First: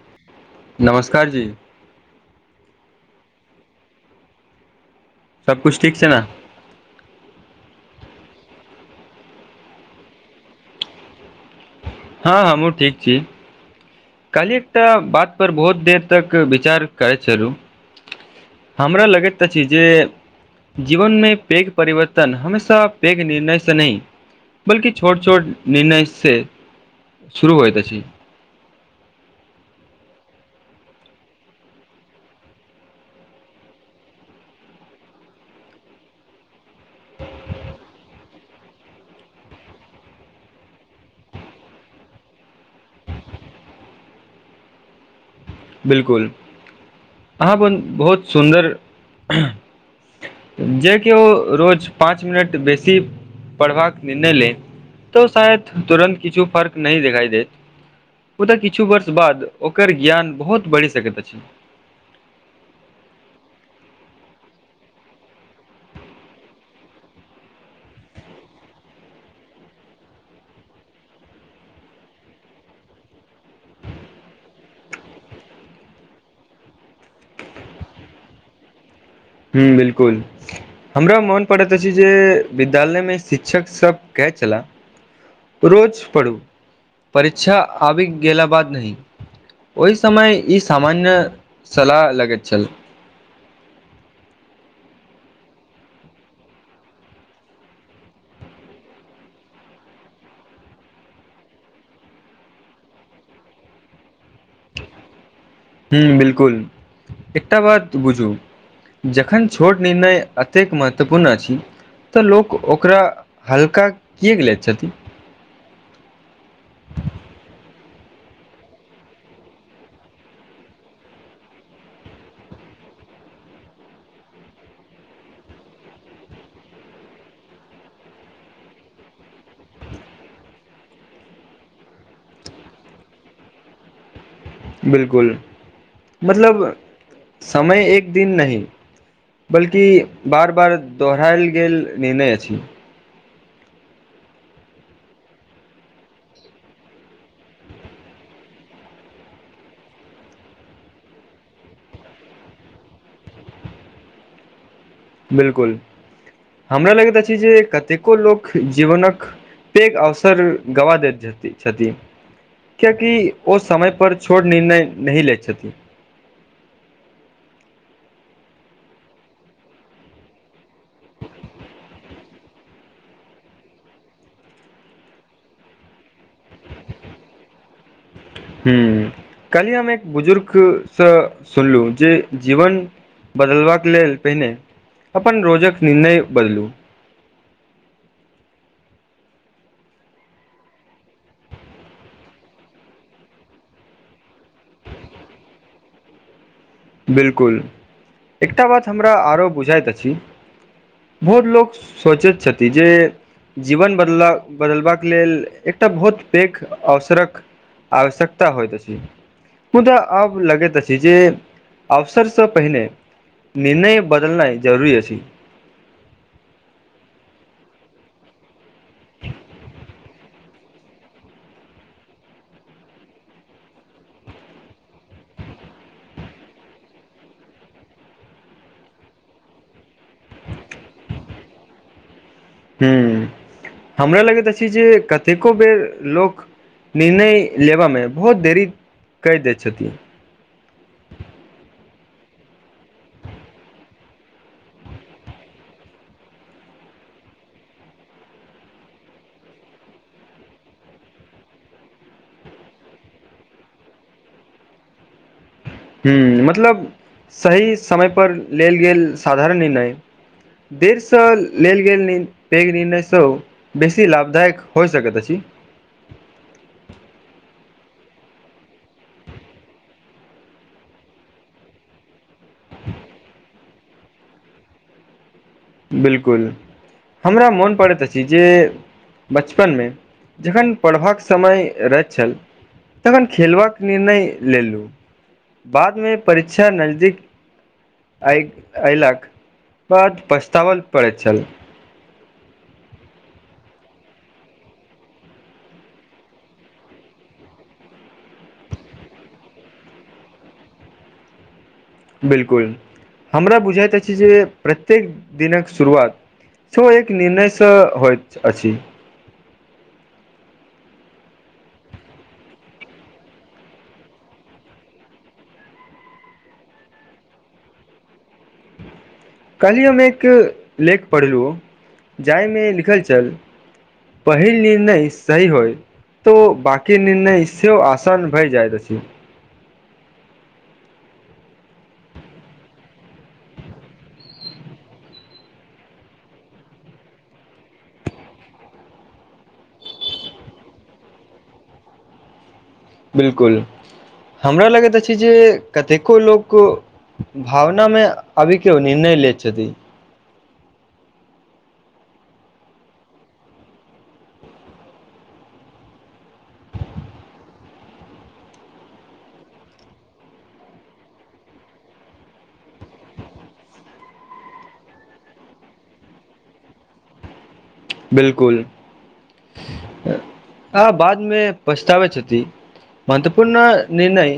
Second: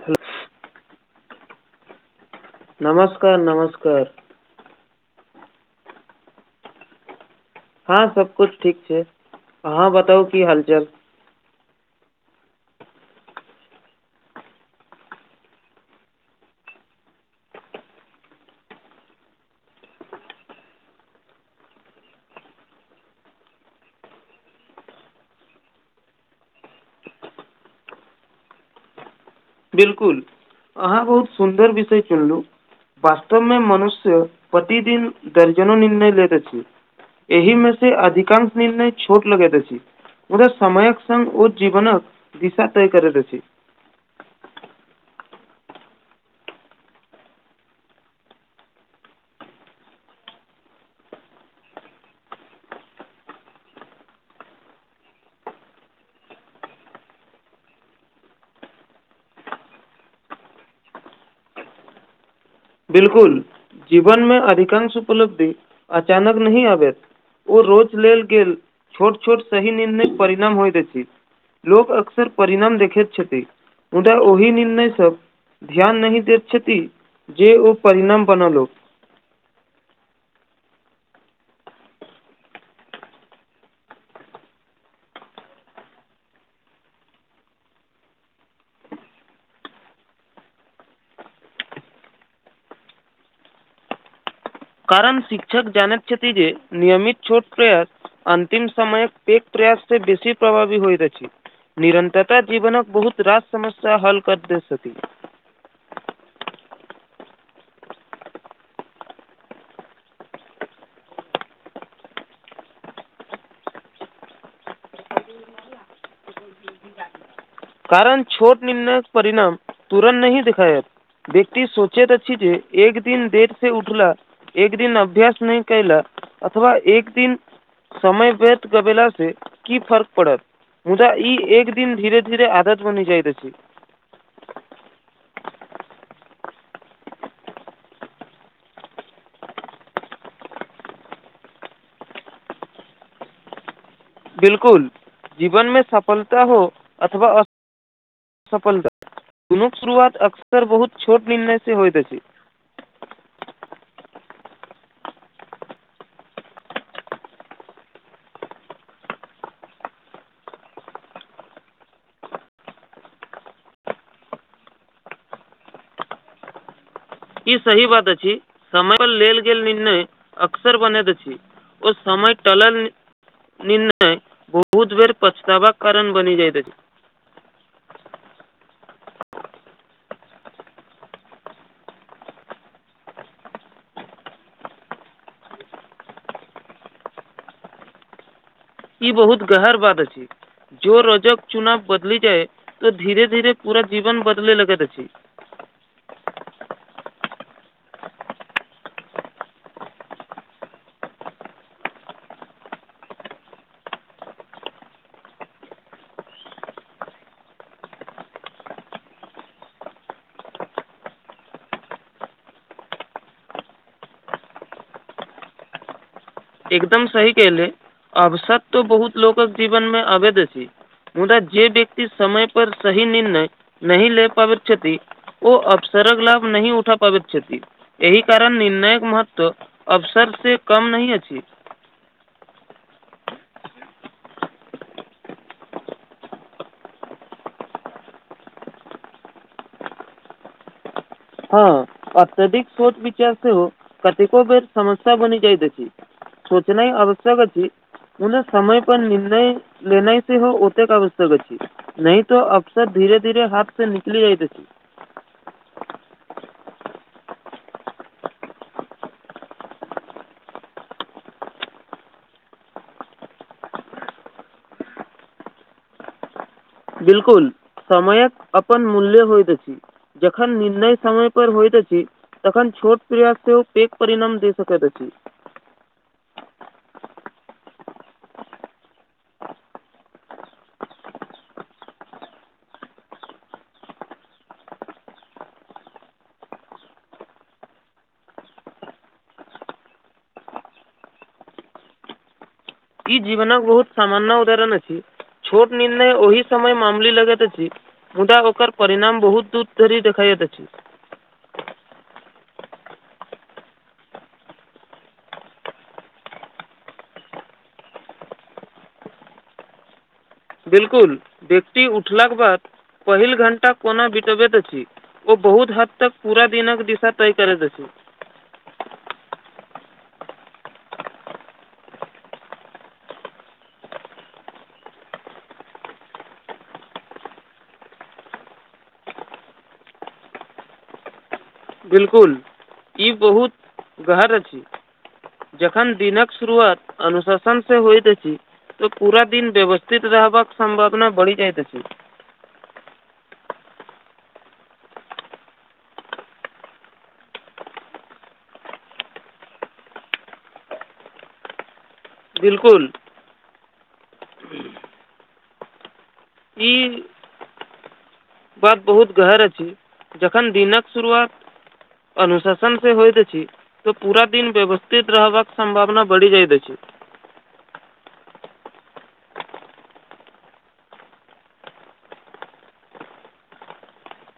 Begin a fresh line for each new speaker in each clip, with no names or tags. ह [unintelligible]
नमस्कार जी
नमस्कार नमस्कार
सबकुछ ठीक छै ने
हँ सब किुछ ठीक छै अहाँ बताउ की हालचाल
हँ हँ हमू ठीक छी कहलिय एकटा बात पर बहुत देर तक विचार करैत छलु हमरा लगैत तऽ छै जे जीवन मे पेघ परिवर्तन हमेशा पेघ निर्णय से नहि बलकि छोट छोट निर्णय से शुरू होइत अछि
बिलकुल अहाँ बहुत सुन्दर विषय चुनलु वास्तव मे मनुष्य प्रतिदिन दर्जनो निर्णय लेैत अछि एहि मे से अधिकांश निर्णय छोट लगेत अछि ओरा समयक संग ओ जीवन दिशा तैय करैत छथि
बिलकुल अहाँ बहुत सुन्दर जे केओ रोज पाँच मिनट बेसी पढ़बाक निर्णय ले तो शायद तुरन्त किछु फर्क नहि द देखाई देत ओ तऽ किछु वर्ष बाद ओकर ज्ञान बहुत बढ़ि सकैत अछि।
बिलकुल जीवन मे अधिकांश उपलब्धि अचानक नहि आबैत। ओ रोच लेल गेल छोट छोट सही निर्णय परिणाम होय द छै लोक अकसर परिणाम देखैत छथित उदा ओहि निर्णय स ध्यान नहि दैत छथि जे ओ परिणाम बनल ओ
हु बिलकुल हमरा मोन पड़ैत अछि जे विद्यालयमे शिक्षक सभ कहै छलाह रोज पढ़ू परीक्षा आबि गेला बाद नहि ओहि समय ई सामान्य सलाह लगैत छल
कारण शिक्षक जानेत छथि जे नियमित छोट प्रयास अन्तिम समय पेघ प्रयास से बेसी प्रभावी होइत छै निरन्तरता जीवनक बहुत रास समस्या हल कर देत
हु बिलकुल एकटा बात बुझू जखन छोट निर्णय एतेक महत्वपूर्ण अछि तऽ लोक ओकरा हल्का किएक ले छथिन
कारण छोट निर्णय परिणाम तुरन्त नहि दिखायत व्यक्ति सोचैत छी जे एक दिन देर से उठला एक दिन अभ्यास नहि केला अथवा एक दिन समय व्यत गबेला से की फर्क पड़त मुदा ई एक दिन धीरे धीरे आदत बनी जाइत अछि
बिलकुल मतलब समय एक दिन नहि बल्कि बार बार दोहरायल गेल निर्णय अछि
बिलकुल जीवन मे सफलता हो अथवा अ सफलता दुन शुरुआत अक्सर बहुत छोट निर्णय से होइतइत छै
बिलकुल हमरा लगैत अछि जे कतेको लोक जीवनक पेघ अवसर गवा देत अछि कियकि ओ समय पर छोट निर्णय नही लैत छथि
ई सही बात अछि समय पर लेल गेल निर्णय अक्सर बनैत अछि। ओ समय टलल निर्णय बहुत बेर पछताबाक कारण बनी जाइत अछि
ह कली हम एक बुजुर्कसँ सुनलु जे जीवन बदलबाक लेल पहिने अपन रोजक निर्णय बदलू
ई बहुत गहर बात अछी जो रजक चुनाव बदली जाए तऽ धीरे धीरे पूरा जीवन बदले लगैत अछि
बिलकुल एकटा बात हमरा आरो बुझाइत अछि बहुत लोक सोचैत छथि जे जीवन बदला बदलबाक लेल एकटा बहुत पैघ अवसरक आश्यकता होइत अछी मुदा आब लगे त छी जे अवसरसँ पहिने निर्णय बदलनाइ जरूरी अछि
एकदम सही कले अवसद तो बहुत लोकक जीवन मे अबैध अछी मुदा जे व्यक्ति समय पर सही निर्णय नही ले पाबइत छथि ओ अफसरक लाभ नही उठा पाबैत छथि एहि कारण निर्णायक महत्व अवसर से कम नहि अछि
ह हमरा लगैत अछि जे कतेको बेर लोक निर्णय लेबा मे बहुत देरी क दय छथिन
हँ अत्यधिक सोच विचार सेहो कतेको बेर समस्या बनि जाइत अछि [inaudible] सोचनाइआवश्यक अछि पनो समय प निर्णय लेनाइ से हो ओतेक आवश्यकक अछि नहि तो अफसर धीरे धीरे हाथ से निकली इती अछि
हू मतलब सही समय पर लेल गेल साधारण निर्णय देर सए लेल गेल पैघ निर्णय सए बेसी लाभदायक होइ सक त छी
बिलकुल समयक अपन मूल्य होइत अछी जखन निर्णय समय पर होइत अछी तखन छोट प्रयास सेहो ओ पेक परिणाम दे सकैत अछि
बिलकुल हमरा मोन पड़ैत अछि जे बचपन मे जखन पढ़बाक समय रहैत छल तखन खेलबाक निर्णय लेलु बाद मे परीक्षा नजदीक आई अऐ लक बात पछतावल पड़े छल
ई जीवनक बहुत सामान्य उदाहरण अछी छोट निर्णय ओहि समय मामूली लगैत अछी मुदा ओकर परिणाम बहुत दूर धरी देखाइतै अछि
बिलकुल हमरा बुझाएत अछि जे प्रत्येक दिनक शुरुआत छ एक निर्णय सँ होइत अछि
बिलकुल व्यक्ति उठलाक बाद पहिल घण्टा कोना बिताबैत अछि ओ बहुत हदतक पूरा दिनक दिशा तय करैत अछि
कल्हि हम एक लेख पढ़लु जाहिमे लिखल छल पहिल निर्णय सही होय तो बाकी निणय सेहो आसान भए जाइतइत अछि
बिलकुल ई बहुत गहर अछि जखन दिनक शुरुआत अनुशासन से होत अछी तऽ पूरा दिन व्यवस्थित रहबाक सम्भावना बढ़ि जाइत अछि
बिलकुल हमरा लगैत अछि जे कतेको लोक भावना मे अबी केओ निणय लै छथि
बिलकुल [inaudible] [inaudible] ई बाद बहुत गहर अछि जखन दिनक शुरुआत अनुशासन से होइत अछि तऽ पूरा दिन व्यवस्थित रहबाक सम्भावना बढ़ि जाइत अछि
बिलकुल आ बाद मे पछतावती छथी महत्वपूर्ण निर्णय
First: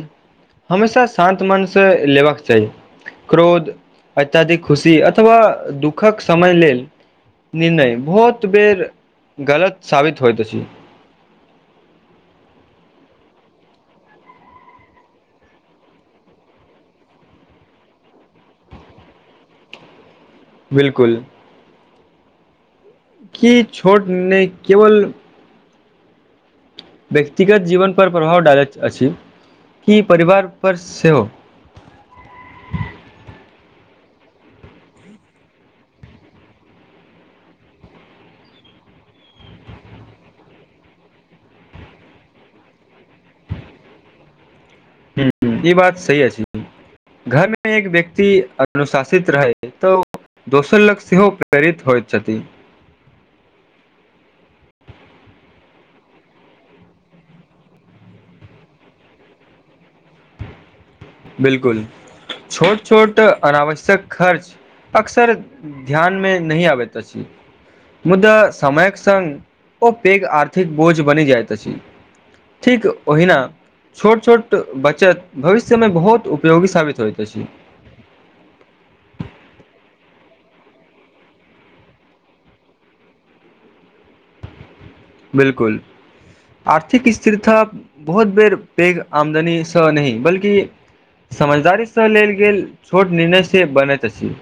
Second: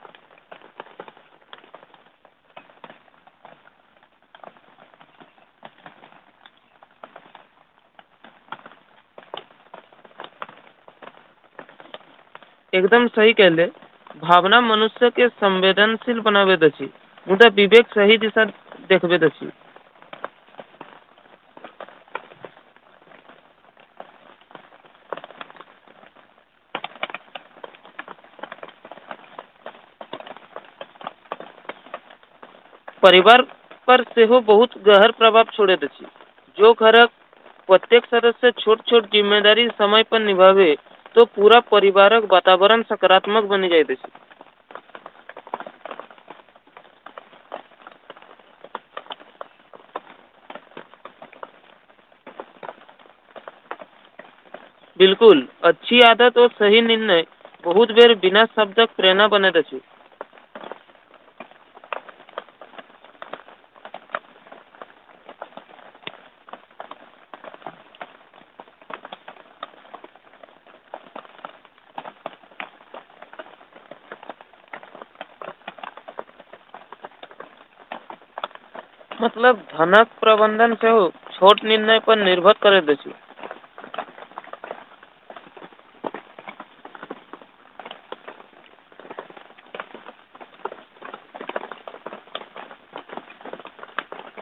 हमेशा शान्त मन से लेबाक चाही क्रोध अत्यधिक खुशी अथवा दुःखक समय लेल निर्णय बहुत बेेर गलत साबित होइत अछि
एकदम सी कहले भावना मनुष्य के संवेदनशील बनाबैत द अछि ह तऽ विवेक सही दिशन देखबैत अछि
बिल्कुल की छोट नहि केवल व्यक्तिगत जीवन पर प्रभाव डालैत अछि कि परिवार पर सेहो
परिवार पर सेहो बहुत गहर प्रभाव छोरत अछि जो घरक प्रत्येक सदस्य छोट छोट जिम्मेदारी समय पर निभाभे त पूरा परिवारक वातावरण सकारात्मक बनि जाइत अछि
हूँ ई बात सही अछि घर मे एक व्यक्ति अनुशासित रहै तऽ दोसर लग सेहो प्रेरित होइत छथि
बिलकुल अच्छी आदत ओर सही निर्णय बहुत बेर बिना शब्दक प्रेरणा बनैत अछि
बिलकुल छोट छोट अनावश्यक खर्च अक्सर ध्यान मे नहि आबैत अछि मुद्दा समयक संग ओ पेघ आर्थिक बोझ बनी जाएत अछि ठीक ओहिना छोट छोट बचत भविष्य में बहुत उपयोगी साबित होइत अछि
मतलब धनक प्रबंधन सेहो छोट निर्णय पर निर्भर करैत अछि
बिलकुल आर्थिक स्थिरता बहुत बेर पेघ आमदनीसँ नहि बल्कि समझदारीसँ लेल गेल छोट निर्णय से बनैत अछि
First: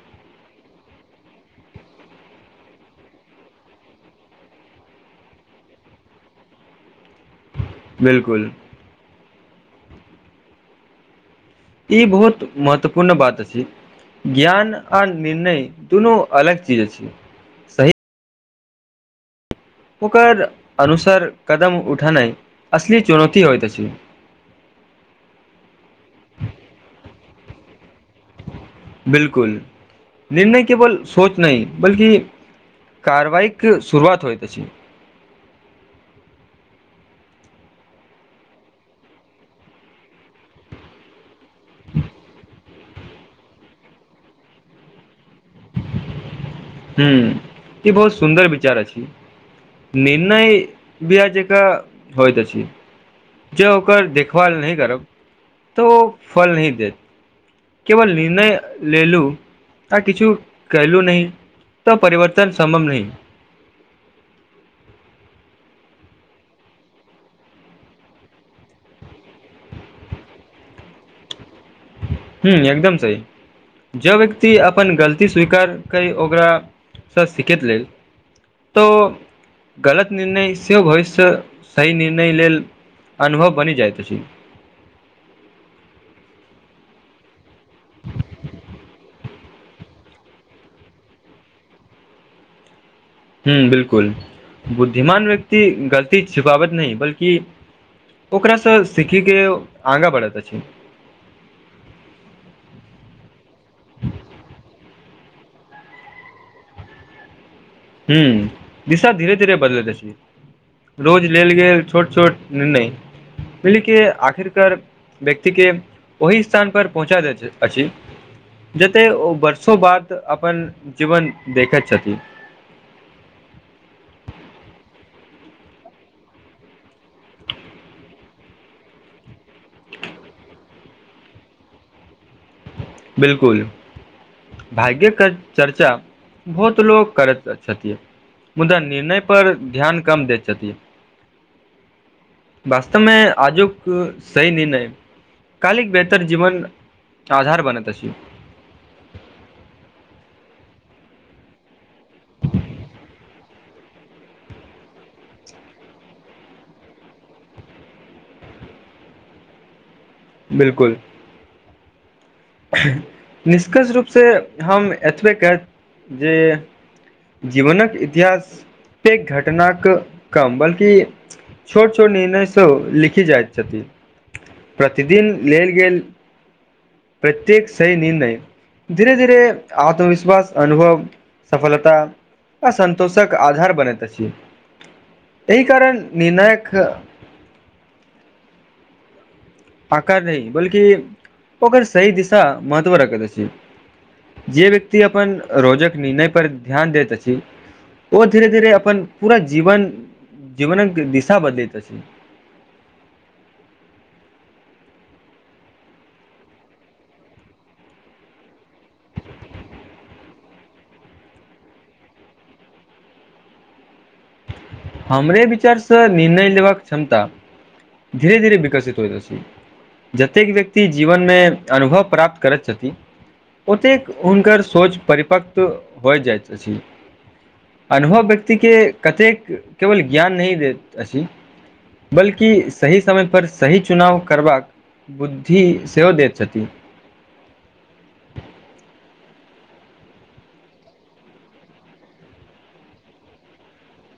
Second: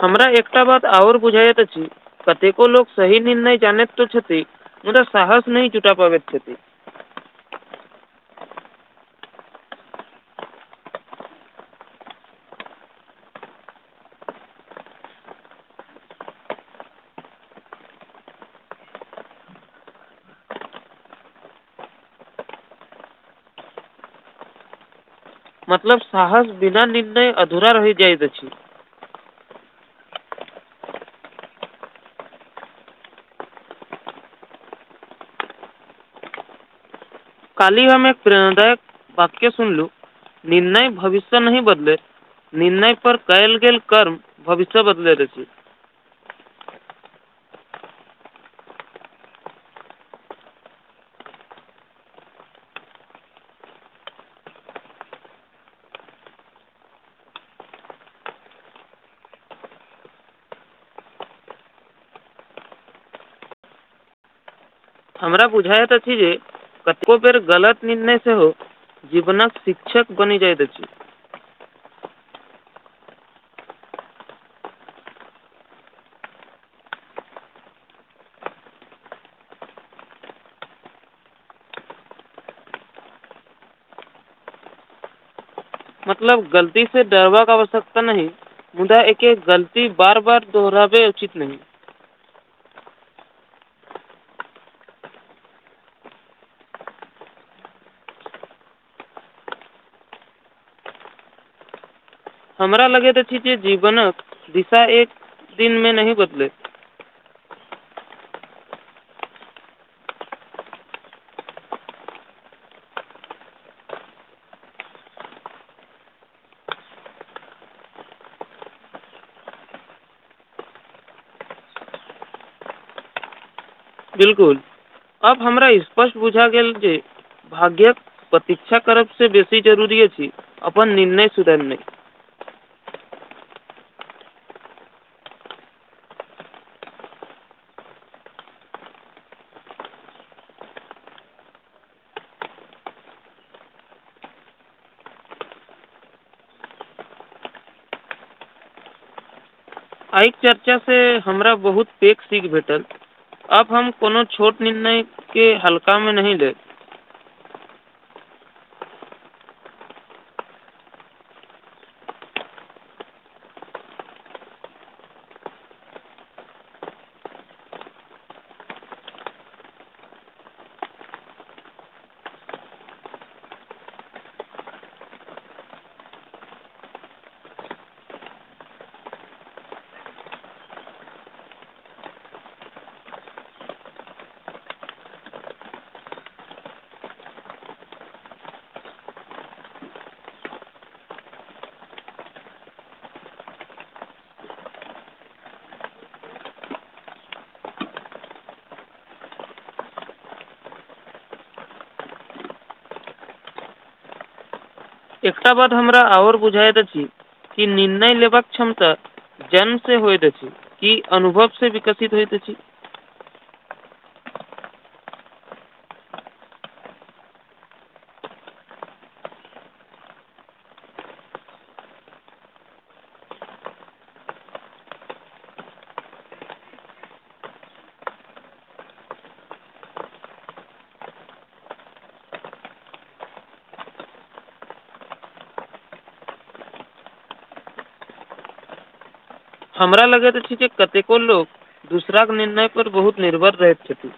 हमरा एकटा बात आओर बुझायइत अछि कतेको लोक सही निर्णय जानैत तो छथि मुदा साहस नै जूटा पाबे छथिन
बिलकुल ई बहुत महत्वपूर्ण बात अछि ज्ञान आ निर्णय दुनू अलग चीज अछि सही ओकर अनुसार कदम उठेनाइ असली चुनौती होइत अछि
मतलब साहस बिना निर्णय अधूरा रहि जाइत अछि
बिलकुल निर्णय केवल सोच नहि बल्कि कारवाइक शुरुआत होइत अछि
काली हम एक प्रेरणादायक वाक्य सुनलु निर्णय भविष्य नहि बदले निर्णय पर कयल गेल कर्म भविष्य बदले रहै
हूॅं ई बहुत सुन्दर विचार अछि निर्णय भी आ जेका होइत अछि जे ओकर देखभाल नहि करब तऽ ओ फल नहि देत केवल निर्णय लेलू आ किछु कइलू नैह तऽ परिवर्तन सम्भम नहि
हमरा बुझाइत अछि जे कतबो बेर गलत निर्णय सेहो जीवनक शिक्षक बनि जाइत अछि
हूॅं एकदम सही जँ व्यक्ति अपन गलती स्वीकार करी ओकरासँ सिखैत लेल तऽ गलत निर्णय सेहो भविष्य सही निर्णय लेल अनुभव बनि जाइत अछि
मतलब गलती से डबाक आवश्यकता नहि मुदा एके गलती बार बार दोहराबे उचित नहि
हूॅं बिलकुल बुद्धिमान व्यक्ति गलती छिफावत नहि बल्कि ओकरास सीखी के आंगा बढ़ैत अछि
हमरा लगैत अछि जे जीवनक दिशा एक दिनमे नहि बदलै
हूं दिशा धीरे धीरे बदलैत अछि रोज लेल गेल छोट छोट निर्णय पलि के आखिरकार व्यक्ति के ओहि स्थान पर पहुँचा दैत अछि जते ओ वर्षों बाद अपन जीवन देखैत छथिन
बिलकुल अब हमरा स्पष्ट बुझा गेल जे भाग्यक प्रतीक्षा करब से बेसी जरुरी अछि अपन निर्णय सुधरनाइ
बिलकुल भाग्यके चर्चा बहुत लोक करैत छथिन मुदा निर्णय पर ध्यान कम दै छथिन वास्तव में आजुक सही निर्णय कालिक बेहतर जीवन आधार बनैत अछि
आइ चर्चा से हमरा बहुत पेक सीख भेटत आब हम कोनो छोट निर्णयके हल्कामे नहि देब
बिलकुल निष्कर्ष रूपसे हम एतबे क जे जीवनक इतिहास प घटनाक कम बल्कि छोट छोट निर्णय सब लिखी जाइत छथिन प्रतिदिन लेल गेल प्रत्येक सहि निर्णय धीरे धीरे आत्मविश्वास अनुभव सफलता आ सन्तोष क आधार बनैत अछि यैहि कारण निर्णायक आकार रह बल्कि ओकर सही दिशा महत्व रखैत अछि जे व्यक्ति अपन रोजक निर्णय पर ध्यान दैत अछि ओ धीरे धीरे अपन पूरा जीवन जीवनक दिशा बदलैत अछि
एकटा बात हमरा आओर बुझाइत अछि कि निर्णय लेबक क्षमता जन्म से होइत अछि कि अनुभव से विकसित होइत अछि
हमरे विचारसँ निर्णय लेबाक क्षमता धीरे धीरे विकसित होइत अछि जतेक व्यक्ति जीवनमे अनुभव प्राप्त करैत छथिन ओतेक हुनकर सोच परिपक्व होइ जाइत अछि अनुभव व्यक्ति के कतेक केवल ज्ञान नहि देैत अछि बल्कि सही समय पर सही चुनाव करबाक बुद्धि से हो दति छथि
हमरा लगैत अछि जे कतेको लोक दूसराक निर्णय पर बहुत निर्भर रहैत छथिन